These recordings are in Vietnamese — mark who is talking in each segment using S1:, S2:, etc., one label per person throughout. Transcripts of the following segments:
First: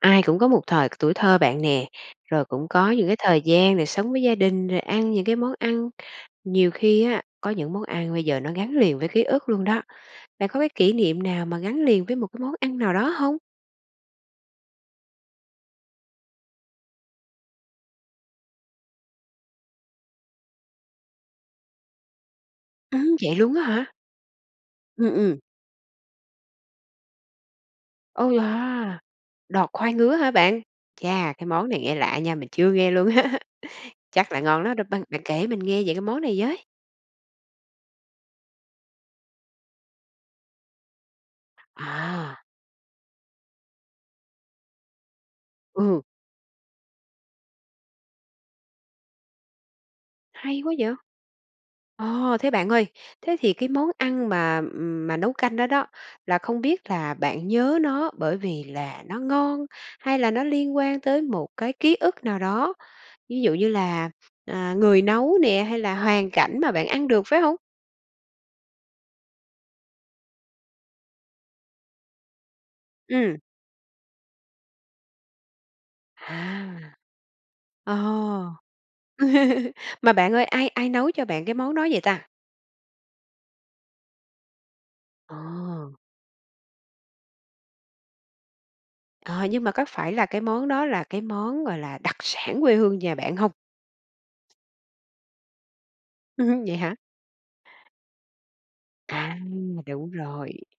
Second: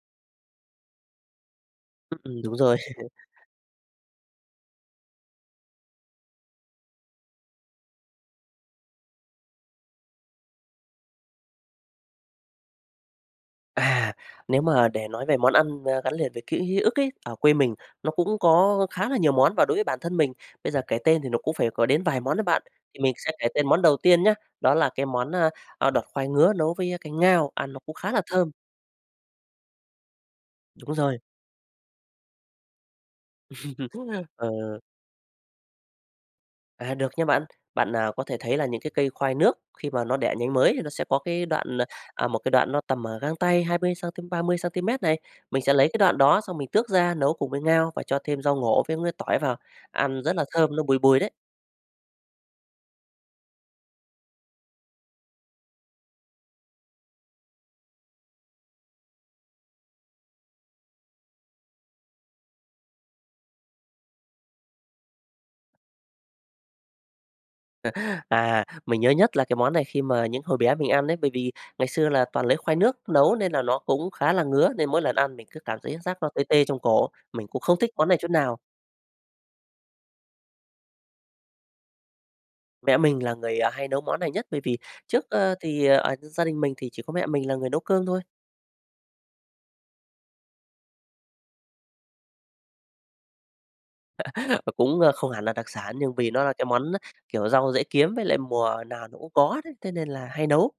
S1: Ai cũng có một thời tuổi thơ bạn nè,
S2: Ừm,
S1: rồi
S2: đúng
S1: cũng
S2: rồi!
S1: có những cái thời gian được sống với gia đình rồi ăn những cái món ăn. Nhiều khi á có những món ăn bây giờ nó gắn liền với ký ức luôn đó! Bạn có cái kỷ niệm nào mà gắn liền với một cái món ăn nào đó hông?
S2: À, nếu mà để nói về món ăn, a, gắn liền với ký ức ấy, ở quê mình nó cũng có khá là nhiều món, và đối với bản thân mình bây giờ kể tên thì nó cũng phải có đến vài món đó bạn. Thì mình
S1: Ừm,
S2: sẽ
S1: vậy
S2: kể
S1: luôn á
S2: tên món
S1: hả?
S2: đầu tiên nhá, đó là
S1: Ừ,
S2: cái món,
S1: ừm.
S2: a, đọt khoai ngứa nấu với canh ngao, ăn nó cũng khá là
S1: Ô
S2: thơm.
S1: yeah đọt khoai ngứa hả bạn?
S2: Đúng rồi.
S1: Chà, cái món này nghe lạ nha, mình chưa nghe luôn á. Chắc là ngon lắm
S2: Ờ.
S1: đó, b bạn kể mình nghe về món này với.
S2: À, được nha bạn. Bạn, à, có thể thấy là những cái cây khoai nước khi mà nó đẻ nhánh mới nó sẽ có cái đoạn, à, một
S1: À.
S2: cái đoạn nó tầm, ờ, gang tay 20 xăng-ti, 30 xăng-ti-mét này. Mình sẽ lấy cái
S1: Ừ.
S2: đoạn đó xong mình tước ra nấu cùng với ngao và cho thêm rau ngổ với miếng tỏi vào, ăn rất là
S1: Hay quá
S2: thơm nó
S1: vậy!
S2: bùi bùi đấy.
S1: Ồ, thế bạn ơi, thế thì cái món ăn mà, ừm, mà nấu canh đó đó, là không biết là bạn nhớ nó bởi vì là nó ngon hay là nó liên quan tới một cái ký ức nào đó? Ví dụ như là, à, người nấu nè, hay là hoàn cảnh mà bạn ăn được, phải hông?
S2: À, mình nhớ nhất là cái món này khi mà những hồi bé mình ăn ấy. Bởi vì ngày xưa là toàn lấy khoai nước nấu
S1: Ừm!
S2: nên là nó cũng khá là ngứa, nên mỗi lần ăn mình cứ cảm thấy giác nó tê tê
S1: À,
S2: trong cổ, mình cũng không thích
S1: ồ.
S2: món này chút nào.
S1: Mà bạn ơi, ai ai nấu cho bạn cái món đó vậy ta?
S2: Mẹ mình là người, à, hay nấu món này nhất. Bởi vì trước,
S1: Ờ.
S2: ơ, thì ờ như gia đình mình thì chỉ có mẹ mình là người nấu cơm thôi.
S1: Ờ, nhưng mà có phải là cái món đó là cái món gọi là đặc sản quê hương nhà bạn hông?
S2: Cũng, ơ, không hẳn là đặc sản nhưng vì nó
S1: Ừ
S2: là
S1: hứ,
S2: cái
S1: vậy
S2: món
S1: hả?
S2: kiểu rau dễ kiếm với lại mùa nào nó cũng
S1: À,
S2: có đấy, thế nên
S1: đúng
S2: là hay
S1: rồi.
S2: nấu.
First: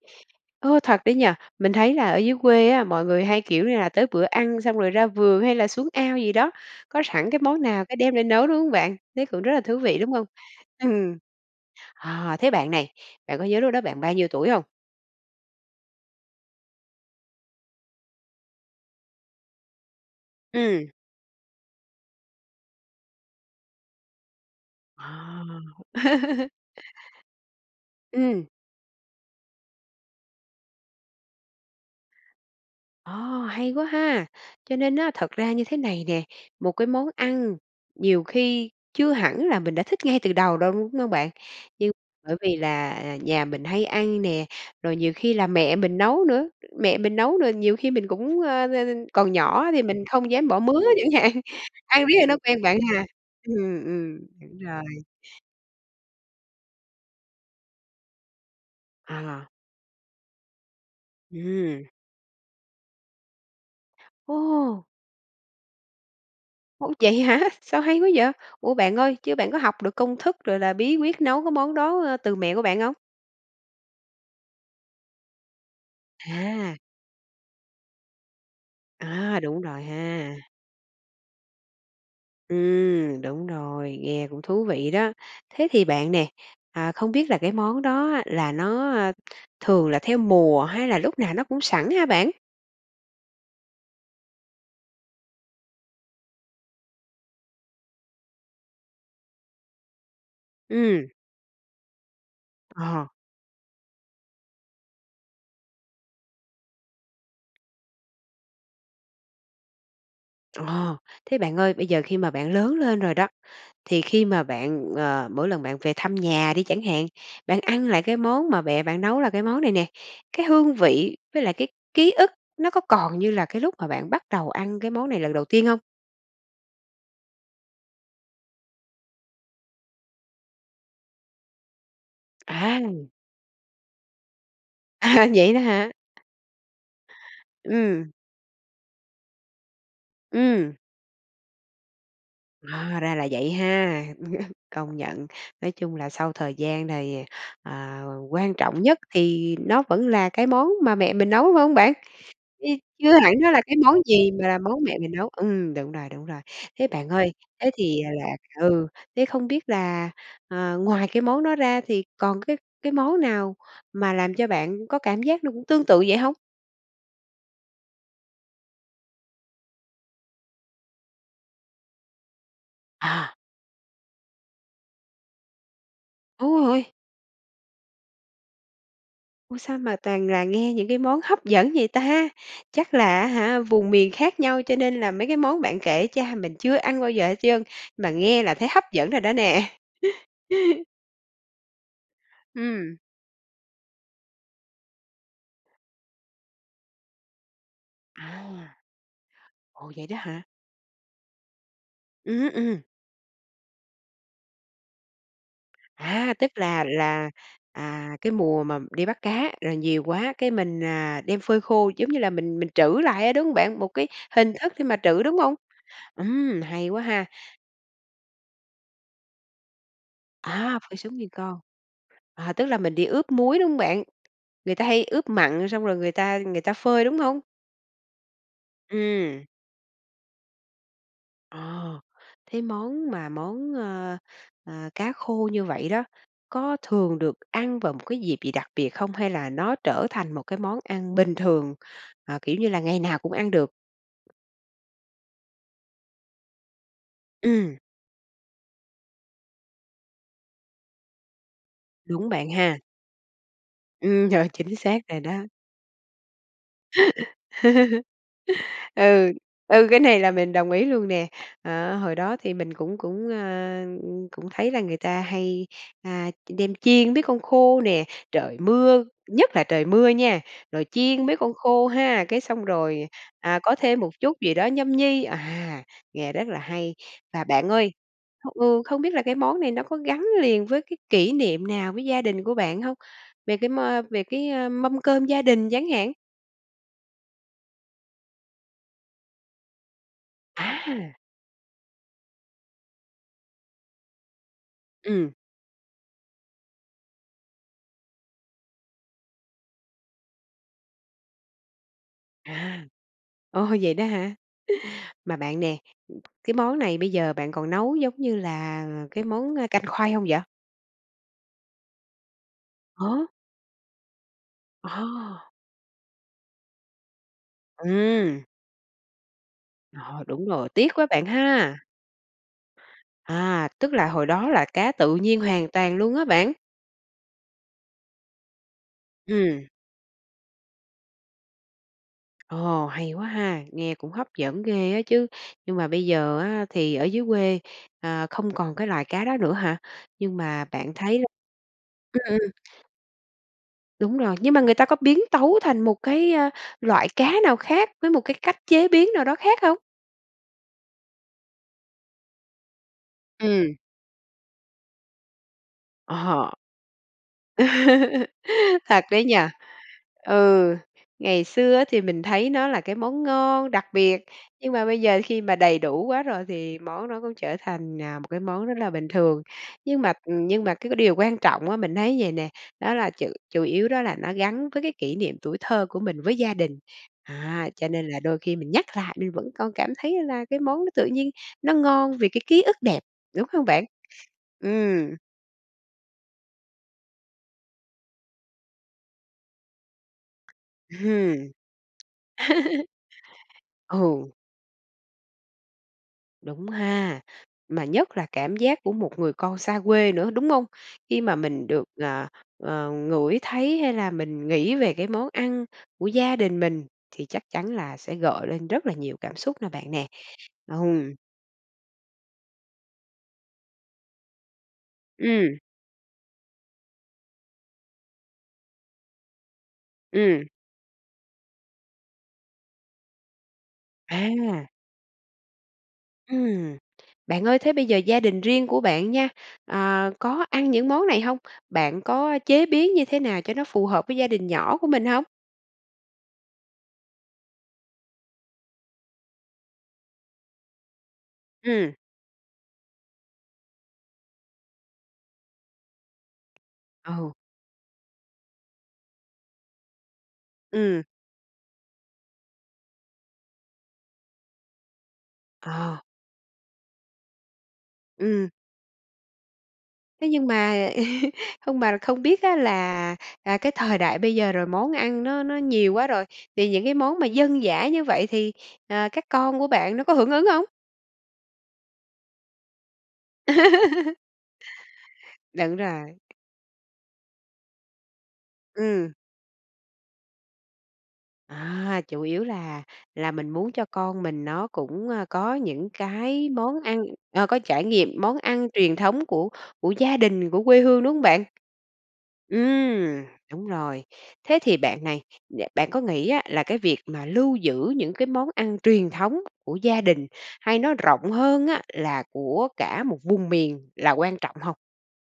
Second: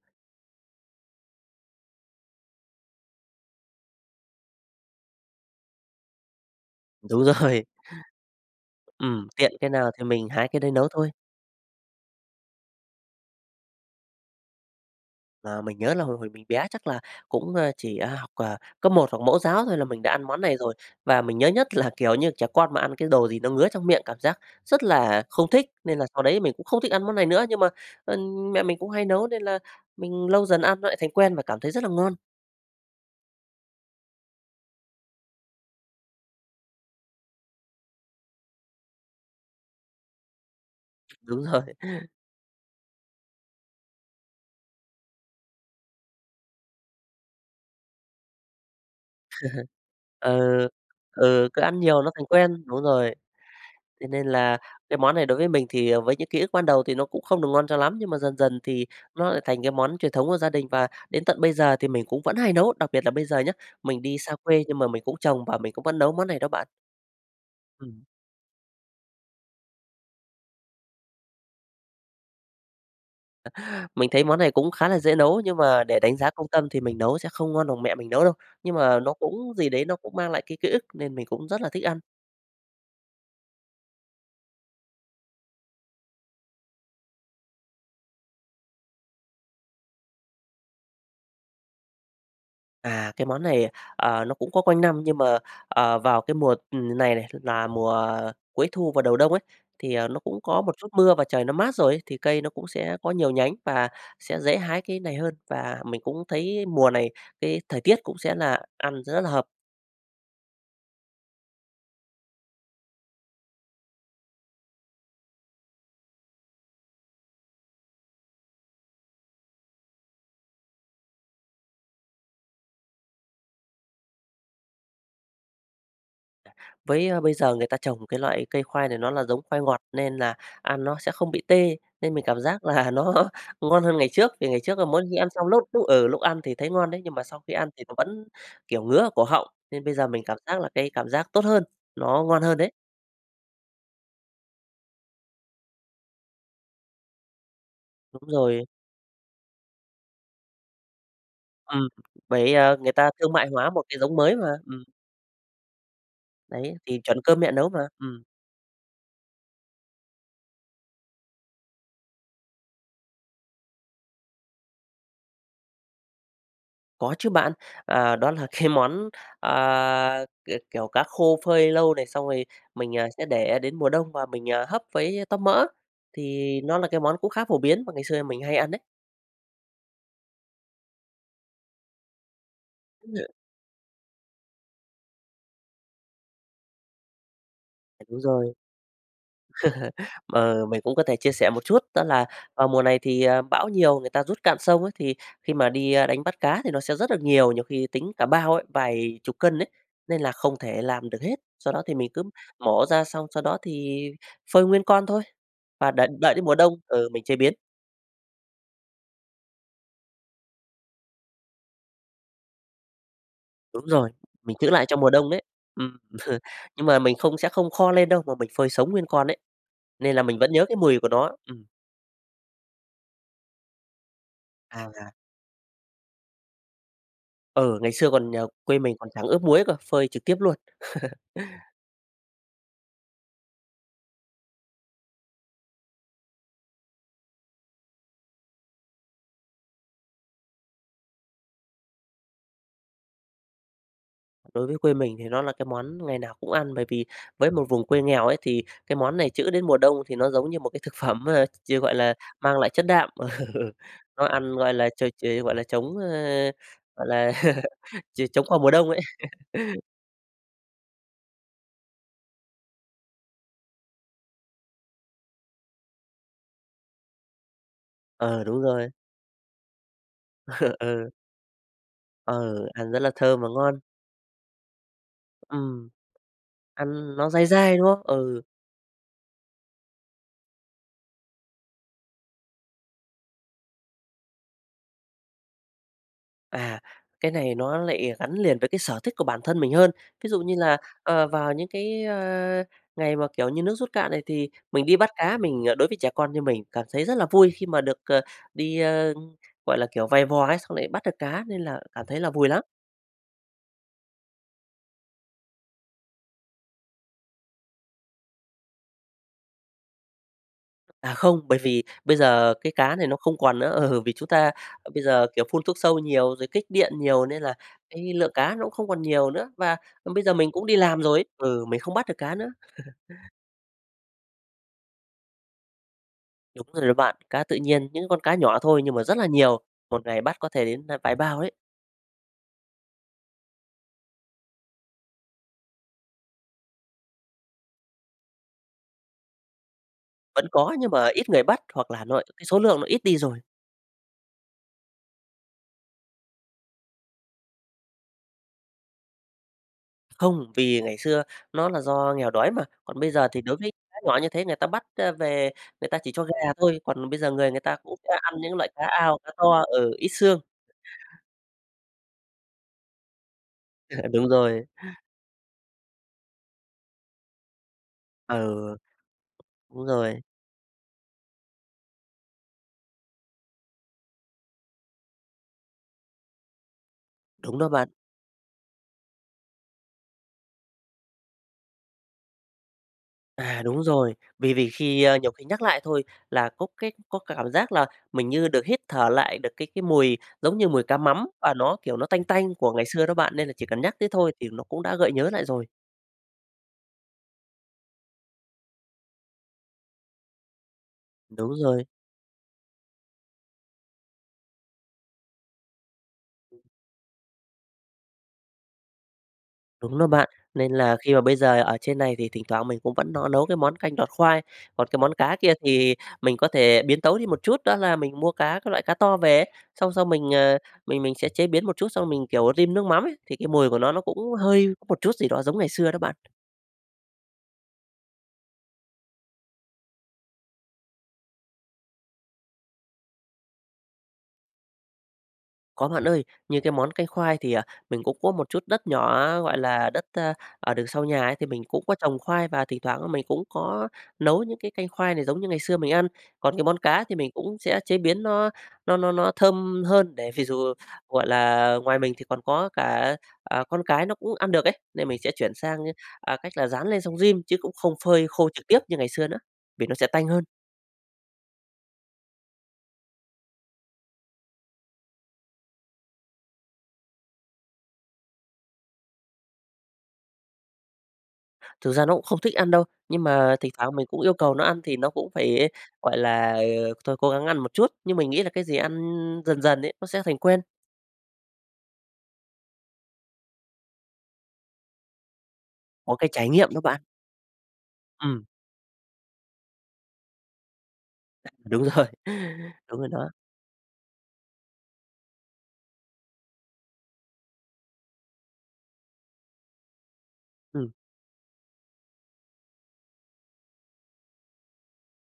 S1: Ô, thật đấy nhỉ! Mình thấy là ở dưới quê á mọi người hay, kiểu, như là tới bữa ăn, xong rồi ra vườn hay là xuống ao gì đó. Có
S2: Đúng
S1: sẵn cái món
S2: rồi.
S1: nào cái đem ra nấu, đúng không bạn? Thế
S2: Ừm,
S1: cũng
S2: tiện
S1: rất là
S2: cái
S1: thú
S2: nào
S1: vị
S2: thì
S1: đúng không?
S2: mình hái cái đấy nấu thôi.
S1: Ừm. À thế bạn này, bạn có nhớ lúc đó bạn bao nhiêu tuổi hông?
S2: Mà mình nhớ là hồi hồi mình bé chắc là cũng, a, chỉ học, à, cấp 1 hoặc mẫu giáo thôi là mình đã ăn món này rồi.
S1: Ừm.
S2: Và mình nhớ nhất là, kiểu, như trẻ con mà ăn cái đồ gì nó ngứa trong miệng cảm giác rất là
S1: À!
S2: không thích. Nên là sau đấy mình cũng không thích ăn món này nữa nhưng mà, ơ,
S1: Ừm.
S2: mẹ mình cũng hay nấu nên là mình lâu dần ăn nó lại thành quen và cảm thấy rất là ngon.
S1: Ồ, hay quá ha! Cho nên á, thật ra như thế này nè, một cái món ăn nhiều khi chưa hẳn là mình đã thích ngay từ đầu đâu, đúng không bạn?
S2: Đúng rồi.
S1: Nhưng bởi vì là, à, nhà mình hay ăn nè, rồi nhiều khi là mẹ mình nấu nữa, mẹ mình nấu rồi nhiều khi mình cũng, ơ, ơ, còn nhỏ thì mình không dám bỏ
S2: Ừ,
S1: mứa chẳng hạn.
S2: ừ, cứ ăn nhiều
S1: Ăn
S2: nó
S1: riết
S2: thành
S1: rồi nó quen
S2: quen.
S1: bạn
S2: Đúng
S1: ha?
S2: rồi,
S1: Ừm,
S2: thế
S1: ừm,
S2: nên
S1: đúng
S2: là
S1: rồi.
S2: cái món này đối với mình thì, ờ, với những ký ức ban đầu thì nó cũng không được ngon cho lắm nhưng mà dần dần thì nó lại
S1: À.
S2: thành cái món truyền thống của gia đình và đến tận bây giờ
S1: Ừm.
S2: thì mình cũng vẫn hay nấu. Đặc biệt là bây giờ nhá, mình đi xa quê nhưng
S1: Ô!
S2: mà mình cũng trồng và mình cũng vẫn nấu món này đó bạn.
S1: Ô, vậy hả? Sao hay
S2: Ừm.
S1: quá vậy? Ủa bạn ơi, chứ bạn có học được công thức, rồi là bí quyết nấu cái món đó từ mẹ của bạn không?
S2: Mình thấy món này cũng khá là dễ nấu, nhưng mà để đánh giá công tâm
S1: À.
S2: thì mình nấu sẽ không ngon bằng mẹ mình nấu đâu, nhưng mà nó
S1: À,
S2: cũng
S1: đúng
S2: gì
S1: rồi
S2: đấy, nó cũng mang
S1: ha.
S2: lại cái ký ức nên mình cũng rất là thích ăn.
S1: Ừm, đúng rồi, nghe cũng thú vị đó. Thế thì bạn nè, à, không biết là cái món đó á là nó, a, thường là theo mùa hay là lúc nào nó cũng sẵn hả bạn?
S2: À, cái món này, ờ, nó cũng có quanh năm nhưng mà, ờ, vào cái mùa, ừ, này này là mùa cuối thu và đầu đông ấy, thì, à, nó cũng có một chút
S1: Ừm.
S2: mưa và trời nó mát rồi ấy, thì cây nó cũng sẽ
S1: Ờ.
S2: có nhiều nhánh và sẽ dễ hái cái này hơn. Và mình cũng thấy mùa này cái thời tiết cũng sẽ là ăn rất hợp.
S1: Ờ. Thế bạn ơi, bây giờ khi mà bạn lớn lên rồi đó, thì khi mà bạn, ờ, mỗi lần bạn về thăm nhà đi chẳng hạn, bạn ăn lại cái món mà mẹ bạn nấu là cái món này nè, cái hương vị với lại cái ký ức nó có còn như là cái lúc mà bạn bắt đầu ăn cái món này lần đầu tiên hông?
S2: Với bây giờ người ta trồng cái loại cây khoai này nó là giống khoai ngọt nên là ăn nó sẽ không bị tê nên mình cảm giác
S1: À.
S2: là nó ngon hơn ngày trước, vì ngày trước là mỗi khi ăn
S1: À,
S2: xong
S1: vậy đó
S2: lúc lúc,
S1: hả?
S2: ừ, lúc ăn thì thấy ngon đấy, nhưng mà sau khi ăn thì nó
S1: Ừm.
S2: vẫn kiểu ngứa ở cổ họng, nên bây giờ mình cảm giác là
S1: Ừm.
S2: cái cảm giác tốt hơn, nó ngon hơn đấy.
S1: Ờ, ra là vậy ha, công nhận! Nói chung là sau thời gian này, à,
S2: Đúng
S1: quan
S2: rồi.
S1: trọng nhất thì nó vẫn là cái món mà mẹ mình nấu, phải hông
S2: Ừm.
S1: bạn?
S2: Bởi,
S1: Ư,
S2: à, người ta
S1: chưa
S2: thương
S1: hẳn
S2: mại
S1: nó là
S2: hóa
S1: cái
S2: một
S1: món
S2: cái giống
S1: gì
S2: mới mà,
S1: mà món
S2: ừm.
S1: mẹ mình nấu? Ừm, đúng rồi, đúng rồi.
S2: Đấy,
S1: Thế
S2: thì
S1: bạn
S2: chuẩn
S1: ơi
S2: cơm mẹ nấu
S1: thế
S2: mà,
S1: thì
S2: ừm.
S1: là ừ, thế không biết là, à, ngoài cái món đó ra thì còn cái cái món nào mà làm cho bạn có cảm giác nó cũng tương tự vậy hông?
S2: Có chứ bạn. À, đó là cái món, à, k kiểu cá khô phơi lâu này, xong rồi mình, à, sẽ
S1: À.
S2: để đến mùa đông và mình, à, hấp với tóp mỡ,
S1: Đúng
S2: thì nó là
S1: rồi.
S2: cái món cũng khá phổ biến mà ngày xưa mình hay ăn đấy.
S1: Ôi sao mà toàn là nghe những cái món hấp dẫn vậy ta? Chắc là, á
S2: [unintelligible]
S1: hả, vùng miền khác nhau cho nên là mấy cái món bạn kể cha mình chưa ăn bao giờ hết trơn, mà
S2: Đúng
S1: nghe
S2: rồi.
S1: là thấy hấp dẫn rồi đó nè!
S2: Ờ, mình cũng có thể chia sẻ một chút đó là vào mùa
S1: Ừm.
S2: này thì, à, bão nhiều người ta rút cạn sông ấy, thì khi mà đi, a, đánh bắt cá, thì nó sẽ rất được nhiều, nhiều khi tính cả bao ấy,
S1: À!
S2: vài chục cân ấy.
S1: Ồ, vậy đó
S2: Nên là
S1: hả?
S2: không thể làm được hết, sau đó thì mình cứ
S1: Ừm, ừm.
S2: mổ ra xong sau đó thì phơi nguyên con thôi, và đợi
S1: A,
S2: đợi đến
S1: tức
S2: mùa đông
S1: là
S2: ừ, mình
S1: là,
S2: chế biến.
S1: à, cái mùa mà đi bắt cá, rồi nhiều quá cái mình, à, đem phơi khô giống như là mình mình trữ lại á, đúng hông bạn?
S2: Đúng
S1: Một cái
S2: rồi,
S1: hình
S2: mình giữ
S1: thức khi
S2: lại
S1: mà
S2: trong mùa
S1: trữ,
S2: đông
S1: đúng
S2: đấy.
S1: không?
S2: Ừm,
S1: Ừm,
S2: nhưng
S1: hay
S2: mà
S1: quá
S2: mình
S1: ha!
S2: không sẽ không kho lên đâu mà mình phơi sống nguyên con đấy nên là mình vẫn nhớ cái
S1: À, phải
S2: mùi của
S1: xuống nguyên
S2: nó,
S1: con.
S2: ừm.
S1: À, tức là mình đi ướp muối, đúng hông bạn? Người ta hay
S2: À.
S1: ướp mặn xong rồi người ta người ta phơi, đúng không?
S2: Ừ, ngày xưa còn nhờ quê mình còn chẳng ướp
S1: Ừm.
S2: muối cơ, phơi trực tiếp luôn.
S1: Ồ, thế món mà món, ơ, ờ, cá khô như vậy đó có thường được ăn vào một cái dịp gì đặc biệt không? Hay là nó trở thành một cái món ăn bình thường, à, kiểu như là ngày nào cũng ăn được?
S2: Đối với quê mình thì nó là cái món ngày nào cũng ăn, bởi vì với một
S1: Ừm.
S2: vùng quê nghèo ấy thì cái món này trữ đến mùa đông thì nó giống như một thực phẩm mà, ch gọi là
S1: Đúng bạn
S2: mang lại
S1: ha.
S2: chất đạm. Ừ, nó
S1: Ừm, ch
S2: ăn gọi
S1: chính
S2: là
S1: xác
S2: ch
S1: rồi
S2: ch
S1: đó.
S2: ờ, gọi là, chống, a, gọi là ch chống qua mùa đông ấy.
S1: Ừ. Ừ, cái này là mình đồng ý luôn nè. Ờ, hồi đó thì mình cũng cũng, a, cũng thấy là người ta hay, a, đem chiên mấy con khô nè.
S2: Ờ,
S1: Trời
S2: đúng rồi.
S1: mưa nhất là trời mưa nha, rồi
S2: Ừ.
S1: chiên mấy con khô ha, cái
S2: Ừ,
S1: xong
S2: ăn rất
S1: rồi,
S2: là thơm và
S1: à, có
S2: ngon.
S1: thêm một chút gì đó nhâm nhi. À,
S2: Ừm.
S1: nghe rất là hay.
S2: Ăn nó
S1: Và
S2: dai
S1: bạn
S2: dai, đúng
S1: ơi,
S2: không? Ừ.
S1: ừ, không biết là cái món này nó có gắn liền với cái kỷ niệm nào với gia đình của bạn hông? Về cái mơ về cái, ơ, mâm cơm gia đình chẳng hạn?
S2: À, cái này nó lại, ờ, gắn liền với cái sở thích của bản thân mình hơn. Ví dụ như là,
S1: À.
S2: ờ, vào những cái, ơ, ngày mà, kiểu như, nước rút cạn này, thì mình đi bắt
S1: Ừm.
S2: cá mình ờ, đối với trẻ con như mình cảm thấy rất là vui khi mà được, ờ, đi, ơ, gọi là, kiểu, vày vò ấy, xong lại bắt được cá nên là cảm thấy là vui lắm.
S1: À. Ôi vậy đó hả? Mà bạn nè, ừ, cái món này bây giờ bạn còn nấu giống như là cái món, ơ, canh khoai không vậy?
S2: À, không, bởi vì bây giờ cái cá này
S1: Ờ.
S2: nó không còn nữa. Ừ, vì chúng ta, ơ, bây giờ, kiểu,
S1: Ờ.
S2: phun thuốc sâu nhiều rồi kích điện nhiều nên là cái lượng
S1: Ừm.
S2: cá nó cũng không còn nhiều nữa và, ừ,
S1: Rồi,
S2: bây giờ
S1: đúng
S2: mình cũng
S1: rồi
S2: đi
S1: tiếc
S2: làm
S1: quá
S2: rồi ấy
S1: bạn
S2: ừ,
S1: ha.
S2: mình không bắt được cá nữa.
S1: À, tức là hồi đó là cá tự nhiên hoàn toàn luôn hả bạn?
S2: Đúng rồi đấy bạn, cá tự nhiên, những con cá nhỏ thôi nhưng mà rất là nhiều,
S1: Ừm.
S2: một ngày bắt có thể đến, ơ, vài bao đấy.
S1: Ồ, hay quá ha, nghe cũng hấp dẫn ghê á chứ. Nhưng mà bây giờ á thì ở dưới quê, ờ, không còn cái loài cá đó nữa hả? Nhưng
S2: Vẫn
S1: mà
S2: có nhưng
S1: bạn
S2: mà
S1: thấy l
S2: ít người bắt hoặc là
S1: ừm,
S2: nội cái
S1: ừm.
S2: số lượng nó ít đi rồi.
S1: Đúng rồi, nhưng mà người ta có biến tấu thành một cái, ơ, loại cá nào khác với một cái cách chế biến nào đó khác không?
S2: Không, vì ngày xưa nó là do nghèo đói mà, còn bây giờ thì đối với
S1: Ừm.
S2: cá nhỏ như thế người ta bắt, ơ, về người ta chỉ cho
S1: Ờ.
S2: gà thôi, còn bây giờ người người ta cũng sẽ ăn những loại cá
S1: Thật
S2: ao,
S1: đấy
S2: cá
S1: nhỉ?
S2: to ờ, ít xương.
S1: Ừ, ngày xưa á thì mình thấy nó là cái món ngon đặc biệt
S2: Đúng rồi.
S1: nhưng mà bây giờ khi mà đầy đủ quá rồi thì món nó cũng trở thành, à, một cái
S2: Ờ,
S1: món rất là bình thường.
S2: đúng
S1: Nhưng mà
S2: rồi.
S1: ừm, nhưng mà cái cái điều quan trọng á, mình thấy vầy nè, đó là chủ chủ yếu đó là nó gắn với cái kỷ niệm tuổi thơ của mình với gia đình. Đó,
S2: Đúng đó
S1: cho
S2: bạn.
S1: nên là đôi khi mình nhắc lại mình vẫn còn cảm thấy là cái món nó tự nhiên nó ngon vì cái ký ức đẹp, đúng
S2: À,
S1: không
S2: đúng
S1: bạn?
S2: rồi. Vì vì khi
S1: Ừm.
S2: ơ, nhiều khi nhắc lại thôi là có cái có cả cảm giác là mình như được hít thở lại được cái cái mùi giống như mùi cá mắm
S1: Hừm.
S2: và nó, kiểu, nó tanh tanh của ngày xưa đó bạn, nên là chỉ cần nhắc tới thôi
S1: Ừ.
S2: thì nó cũng đã gợi nhớ lại rồi.
S1: Đúng ha. Mà nhất là cảm giác của một người con xa quê nữa, đúng hông? Khi mà
S2: Đúng
S1: mình được,
S2: rồi.
S1: à, à, ngửi thấy hay là mình nghĩ về cái món ăn của gia đình mình thì chắc chắn là sẽ gợi lên rất là nhiều cảm xúc nè bạn
S2: Đúng đó
S1: nè.
S2: bạn. Nên là khi
S1: Ừm.
S2: mà bây giờ ở trên này thì thỉnh thoảng mình cũng vẫn nó nấu cái món canh đọt khoai. Còn cái món cá kia
S1: Ừm.
S2: thì mình có thể biến tấu đi một chút đó là mình mua cá các loại cá to về ấy, xong sau mình,
S1: Ừm.
S2: ờ, mình mình sẽ chế biến một chút xong mình, kiểu, rim nước mắm ấy, thì cái mùi của nó, nó cũng hơi
S1: À.
S2: có một chút gì đó giống ngày xưa đó bạn.
S1: Ừm. Bạn ơi thế bây giờ gia đình riêng của bạn nha, à, có ăn những món này hông? Bạn có chế biến như thế nào cho nó phù hợp với gia đình nhỏ của mình hông?
S2: Có bạn ơi. Như cái món canh khoai thì, à, mình cũng có một chút đất nhỏ, gọi là, đất, ơ, ở đường sau nhà ấy thì mình cũng
S1: Ừm.
S2: có trồng khoai và thỉnh thoảng á mình cũng có nấu những cái canh khoai này giống như ngày xưa mình ăn. Còn cái món cá thì
S1: Ờ.
S2: mình cũng sẽ chế biến nó nó nó nó thơm hơn để vì dù,
S1: Ừm.
S2: gọi là, ngoài mình thì còn có cả, à, con cái nó cũng ăn được ấy, nên mình sẽ chuyển sang, ơ,
S1: Ờ.
S2: à, cách là rán lên xong rim, chứ cũng không phơi khô
S1: Ừm.
S2: trực tiếp như ngày xưa nữa vì nó sẽ
S1: Thế
S2: tanh hơn.
S1: nhưng mà không bà không biết á là, à, cái thời đại bây giờ rồi món ăn nó nó nhiều quá rồi thì những cái món mà dân dã như vậy thì, ờ, các con của bạn nó có hưởng ứng hông?
S2: Thực ra nó cũng không thích ăn đâu, nhưng mà thỉnh thoảng mình cũng yêu cầu nó ăn thì nó cũng phải,
S1: Đúng rồi.
S2: gọi là, ờ, thôi cố gắng ăn một chút, nhưng mình nghĩ là cái gì ăn
S1: Ừm.
S2: dần dần ấy nó sẽ thành quen.
S1: À, chủ yếu là là mình muốn cho con mình nó cũng, ơ, có những
S2: Có cái trải
S1: cái
S2: nghiệm đó
S1: món
S2: bạn.
S1: ăn ờ, có trải nghiệm món
S2: Ừm.
S1: ăn truyền thống của của gia đình, của quê hương, đúng hông bạn?
S2: Đúng rồi, đúng rồi
S1: Ừm.
S2: đó.
S1: Đúng rồi. Thế thì bạn này, đ bạn có nghĩ á là cái việc mà lưu giữ những cái món ăn truyền thống của gia đình hay
S2: Ừm.
S1: nói rộng hơn á là của cả một vùng miền là quan trọng hông?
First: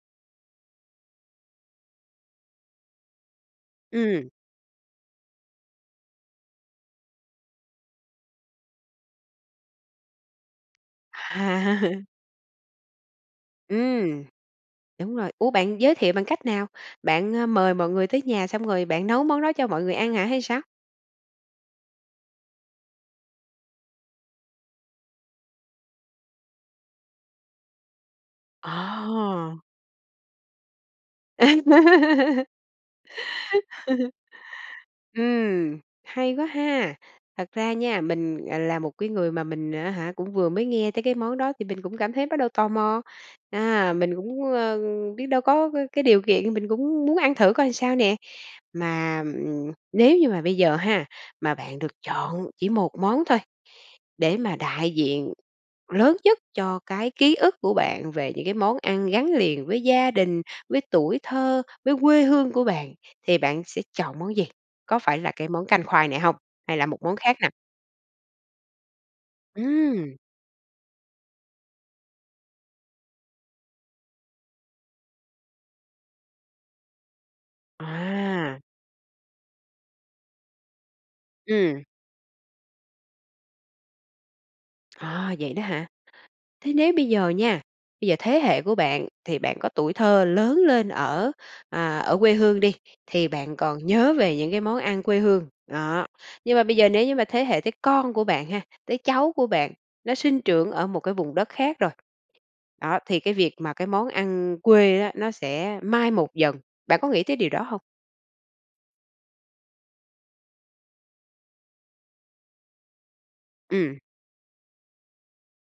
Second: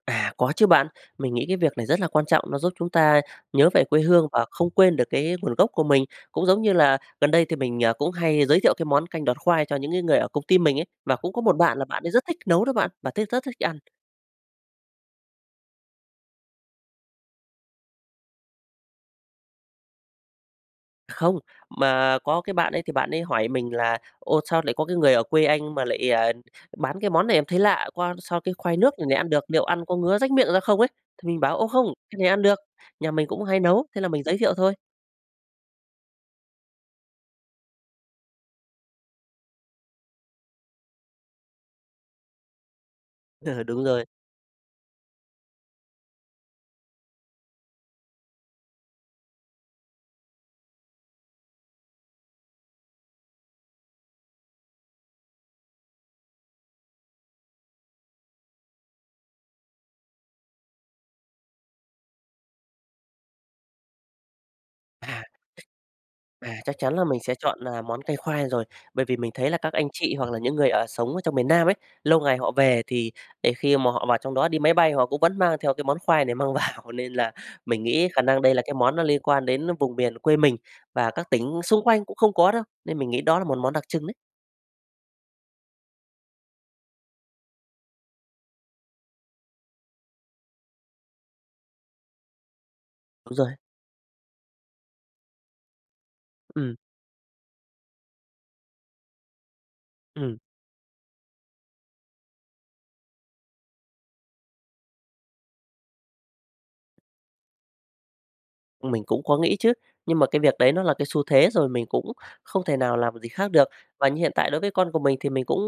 S2: À, có chứ bạn. Mình nghĩ cái việc này rất là quan trọng, nó giúp chúng ta nhớ về quê hương
S1: Ừm.
S2: và không quên được cái nguồn gốc của mình. Cũng giống như là gần đây thì mình, à, cũng hay giới thiệu cái món canh đọt khoai cho những cái người ở công ty mình ấy và cũng có một bạn là bạn
S1: À.
S2: ấy rất thích nấu đó bạn và thấy rất thích ăn.
S1: Ừm. Đúng rồi. Ủa, bạn giới thiệu bằng cách nào? Bạn, ơ, mời mọi người tới nhà xong rồi bạn nấu món đó cho mọi người ăn hả hay sao?
S2: Không. Mà có cái bạn ấy thì bạn ấy hỏi mình là: "Ô, sao lại có cái người ở quê anh mà lại, à, bán cái món này em thấy lạ qua, sao cái cái khoai nước n này ăn được,
S1: Ờ.
S2: liệu ăn có ngứa rách miệng ra không ấy?" Thì mình bảo: "Ô, không, cái này ăn được, nhà mình cũng hay nấu." Thế là mình giới thiệu thôi.
S1: Ừm, hay quá ha. Thật ra nha, mình, ờ, là một cái người mà mình á hả cũng vừa mới nghe thấy cái món đó, thì mình cũng cảm thấy bắt đầu tò mò.
S2: Ừ, đúng
S1: À,
S2: rồi.
S1: mình cũng, ơ, biết đâu có c cái điều kiện mình cũng muốn ăn thử coi sao nè. Mà, ừm, nếu như mà bây giờ ha, mà bạn được chọn chỉ một món thôi để mà đại diện lớn nhất cho cái ký ức của bạn về những cái món ăn gắn liền với gia đình, với tuổi thơ, với quê hương của bạn thì bạn sẽ chọn món gì? Có phải
S2: À.
S1: là cái món canh khoai này hông?
S2: À,
S1: Hay
S2: chắc
S1: là
S2: chắn
S1: một
S2: là
S1: món
S2: mình sẽ
S1: khác nào?
S2: chọn, à, món canh khoai rồi. Bởi vì mình thấy là các anh chị
S1: Ừm.
S2: hoặc là những người ở sống ở trong miền Nam ấy, lâu ngày họ về thì đến khi mà họ vào trong đó, đi máy bay họ cũng vẫn mang theo cái món khoai này mang vào, nên là mình nghĩ khả năng đây
S1: À.
S2: là cái món nó liên quan đến, ơ, vùng biển quê mình và các tỉnh
S1: Ừm.
S2: xung quanh cũng không có đâu. Nên mình nghĩ đó là một món đặc trưng đấy.
S1: Ờ, vậy đó hả? Thế nếu bây giờ nha, bây giờ thế hệ của bạn thì bạn có tuổi thơ lớn lên ở, à, ở quê hương đi thì
S2: Đúng rồi.
S1: bạn còn nhớ về những cái món ăn quê hương. Đó, nhưng mà
S2: Ừm.
S1: bây giờ nếu như mà thế hệ tới con của bạn ha, tới cháu của bạn, nó
S2: Ừm.
S1: sinh trưởng ở một cái vùng đất khác rồi đó, thì cái việc mà cái món ăn quê á nó sẽ mai một dần. Bạn có nghĩ tới điều đó hông?
S2: Ừ, mình cũng có nghĩ chứ. Nhưng mà cái việc đấy nó là cái xu thế rồi, mình cũng không thể nào làm được gì khác được.
S1: Ừm.
S2: Và như hiện tại đối với con của mình thì mình cũng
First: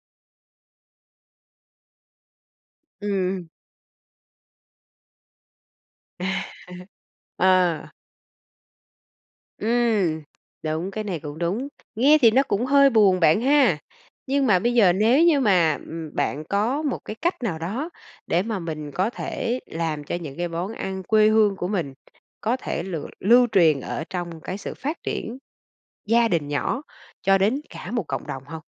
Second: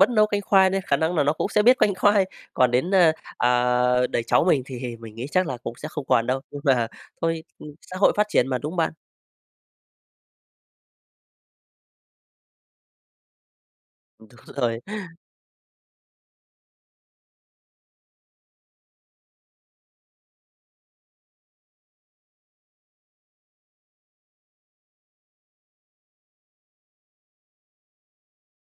S2: vẫn nấu canh khoai nên khả năng là nó cũng sẽ biết canh khoai. Còn đến, ơ,
S1: Ừm.
S2: à, đời cháu mình thì mình nghĩ chắc là cũng sẽ không còn đâu, nhưng mà thôi, ừ,
S1: Ờ.
S2: xã hội phát triển mà, đúng không bạn?
S1: Ừm. Đúng, cái này cũng đúng. Nghe thì nó cũng hơi buồn bạn ha,
S2: Đúng
S1: nhưng mà bây
S2: rồi.
S1: giờ nếu như mà, ừm, bạn có một cái cách nào đó để mà mình có thể làm cho những món ăn quê hương của mình có thể lựa lưu truyền ở trong cái sự phát triển gia đình nhỏ cho đến cả một cộng đồng hông?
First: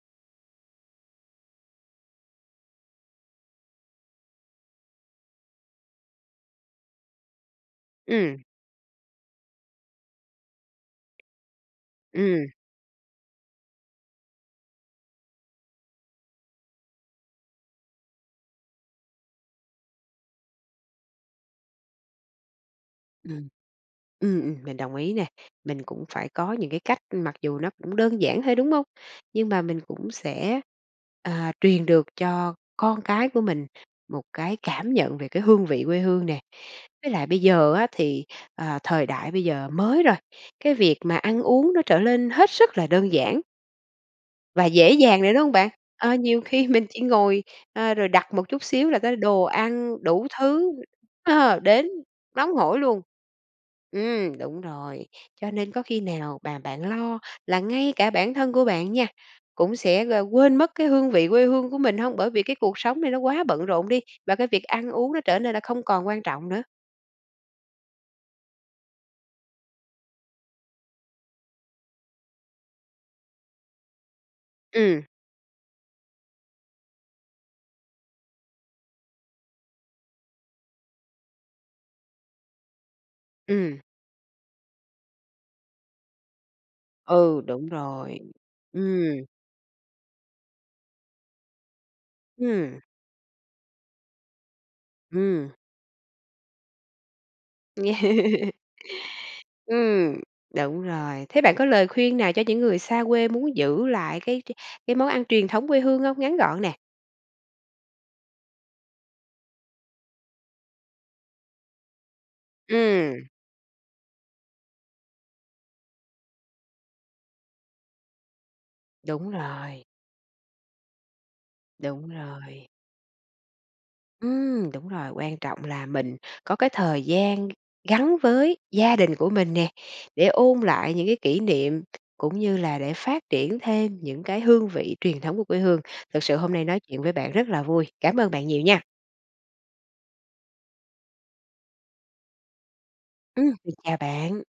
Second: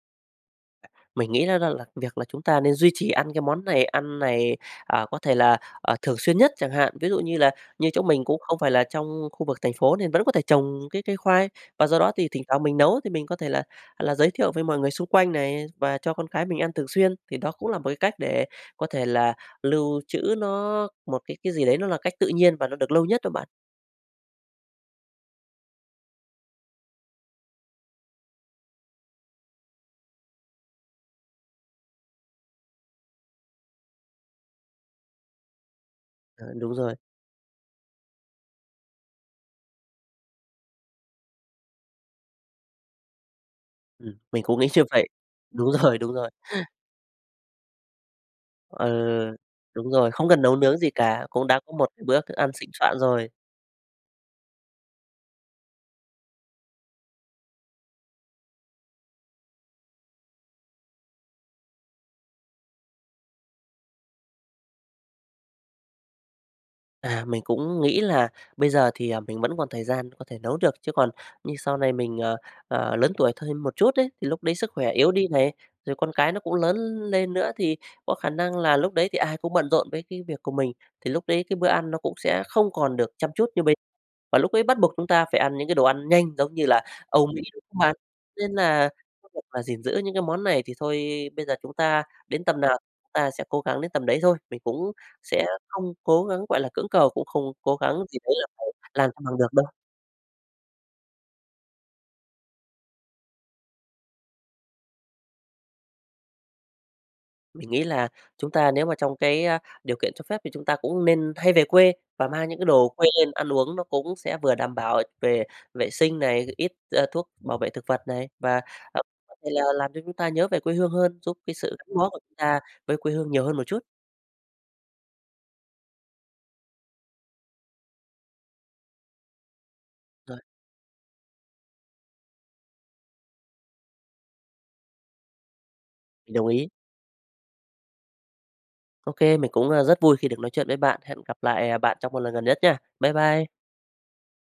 S2: Mình nghĩ nó nó là việc là chúng ta nên duy trì ăn cái món này ăn này, à, có thể là, ờ, thường xuyên nhất chẳng hạn. Ví dụ như là như chỗ mình cũng
S1: Ừm.
S2: không phải là trong khu vực thành phố nên vẫn có thể trồng cái cây khoai. Và do đó thì thỉnh
S1: Ừm.
S2: thoảng mình nấu thì mình có thể là là giới thiệu với mọi người xung quanh này, và cho con cái mình ăn thường xuyên, thì đó cũng là một cách để có thể là lưu trữ nó một cái cái gì đấy nó là cách tự nhiên và được lâu nhất đó bạn.
S1: Ừm. Ừm, ừm, mình đồng ý nè. Mình cũng phải có những cái cách mặc dù nó cũng đơn giản thôi, đúng hông? Nhưng mà mình cũng sẽ, à, truyền được cho con cái của mình một cái cảm nhận về cái hương vị quê hương nè.
S2: Ờ, đúng rồi.
S1: Với lại bây giờ á thì, ờ, thời đại bây giờ mới rồi, cái việc mà ăn uống nó trở lên hết sức là đơn giản
S2: Ừm, mình cũng
S1: và
S2: nghĩ như
S1: dễ
S2: vậy.
S1: dàng rồi, đúng hông bạn?
S2: Đúng rồi, đúng
S1: Ờ,
S2: rồi.
S1: nhiều khi mình chỉ ngồi, ờ, rồi đặt một chút
S2: Ờ,
S1: xíu là có đồ
S2: đúng
S1: ăn
S2: rồi,
S1: đủ
S2: không cần nấu
S1: thứ
S2: nướng gì cả cũng
S1: ờ,
S2: đã có một
S1: đến
S2: bữa thức ăn
S1: nóng
S2: thịnh
S1: hổi
S2: soạn
S1: luôn.
S2: rồi.
S1: Ừm, đúng rồi. Cho nên có khi nào bà bạn lo là ngay cả bản thân của bạn nha cũng sẽ g quên mất cái hương vị quê hương của mình hông? Bởi vì cái cuộc sống này nó quá bận rộn đi và cái việc ăn uống nó trở nên là không còn quan trọng nữa?
S2: À, mình cũng nghĩ là bây giờ thì, à, mình vẫn còn thời gian có thể nấu được. Chứ còn như sau này mình, à, à, lớn tuổi thêm một chút đấy, thì lúc đấy sức khỏe
S1: Ừm.
S2: yếu đi này, rồi con cái nó cũng lớn lên nữa thì có khả năng là lúc đấy thì ai cũng bận rộn với cái việc của mình, thì lúc đấy cái bữa ăn nó cũng sẽ không còn được chăm chút như bên.
S1: Ừm.
S2: Và lúc ấy bắt buộc chúng ta phải ăn những cái đồ ăn nhanh giống như là Âu
S1: Ừ,
S2: Mỹ đúng
S1: đúng
S2: [unintelligible]
S1: rồi.
S2: nên là
S1: Ừm.
S2: [unintelligible] và gìn giữ những cái món này thì thôi, bây giờ chúng ta đến tầm nào
S1: Ừm.
S2: ta sẽ cố gắng đến tầm đấy thôi. Mình cũng sẽ
S1: Ừm.
S2: không cố gắng, gọi là, cưỡng cầu, cũng không cố gắng gì đấy là phải làm cho bằng được đâu.
S1: Ừm. Đúng rồi. Thế bạn có lời khuyên nào cho những người xa quê muốn giữ lại cái cái cái món ăn truyền thống quê hương hông? Ngắn gọn nè.
S2: Mình nghĩ là chúng ta nếu mà trong cái, a, điều kiện cho phép thì chúng ta cũng nên hay về quê và mang những cái đồ quê
S1: Ừm.
S2: lên ăn uống. Nó cũng sẽ vừa đảm bảo về vệ sinh này, ít, ơ, thuốc bảo vệ thực vật này và [unintelligible]
S1: Đúng
S2: là
S1: rồi.
S2: làm cho chúng ta nhớ về quê hương hơn, giúp cái sự gắn
S1: Đúng
S2: bó của chúng ta
S1: rồi.
S2: với quê hương nhiều hơn một chút.
S1: Ừm, đúng rồi, quan trọng là mình có cái thời gian g gắn với gia đình của mình nè, để
S2: Rồi.
S1: ôn lại những cái kỷ niệm, cũng như là để phát triển thêm những cái hương vị truyền thống của quê hương. Thật
S2: Mình
S1: sự
S2: đồng
S1: hôm nay
S2: ý.
S1: nói chuyện với bạn rất là vui. Cám ơn bạn nhiều nha.
S2: Ô kê, mình cũng, ơ, rất vui khi được nói chuyện với bạn. Hẹn gặp lại, ờ, bạn trong một lần gần nhất nha. Bye bye.
S1: Ừm, mình chào bạn.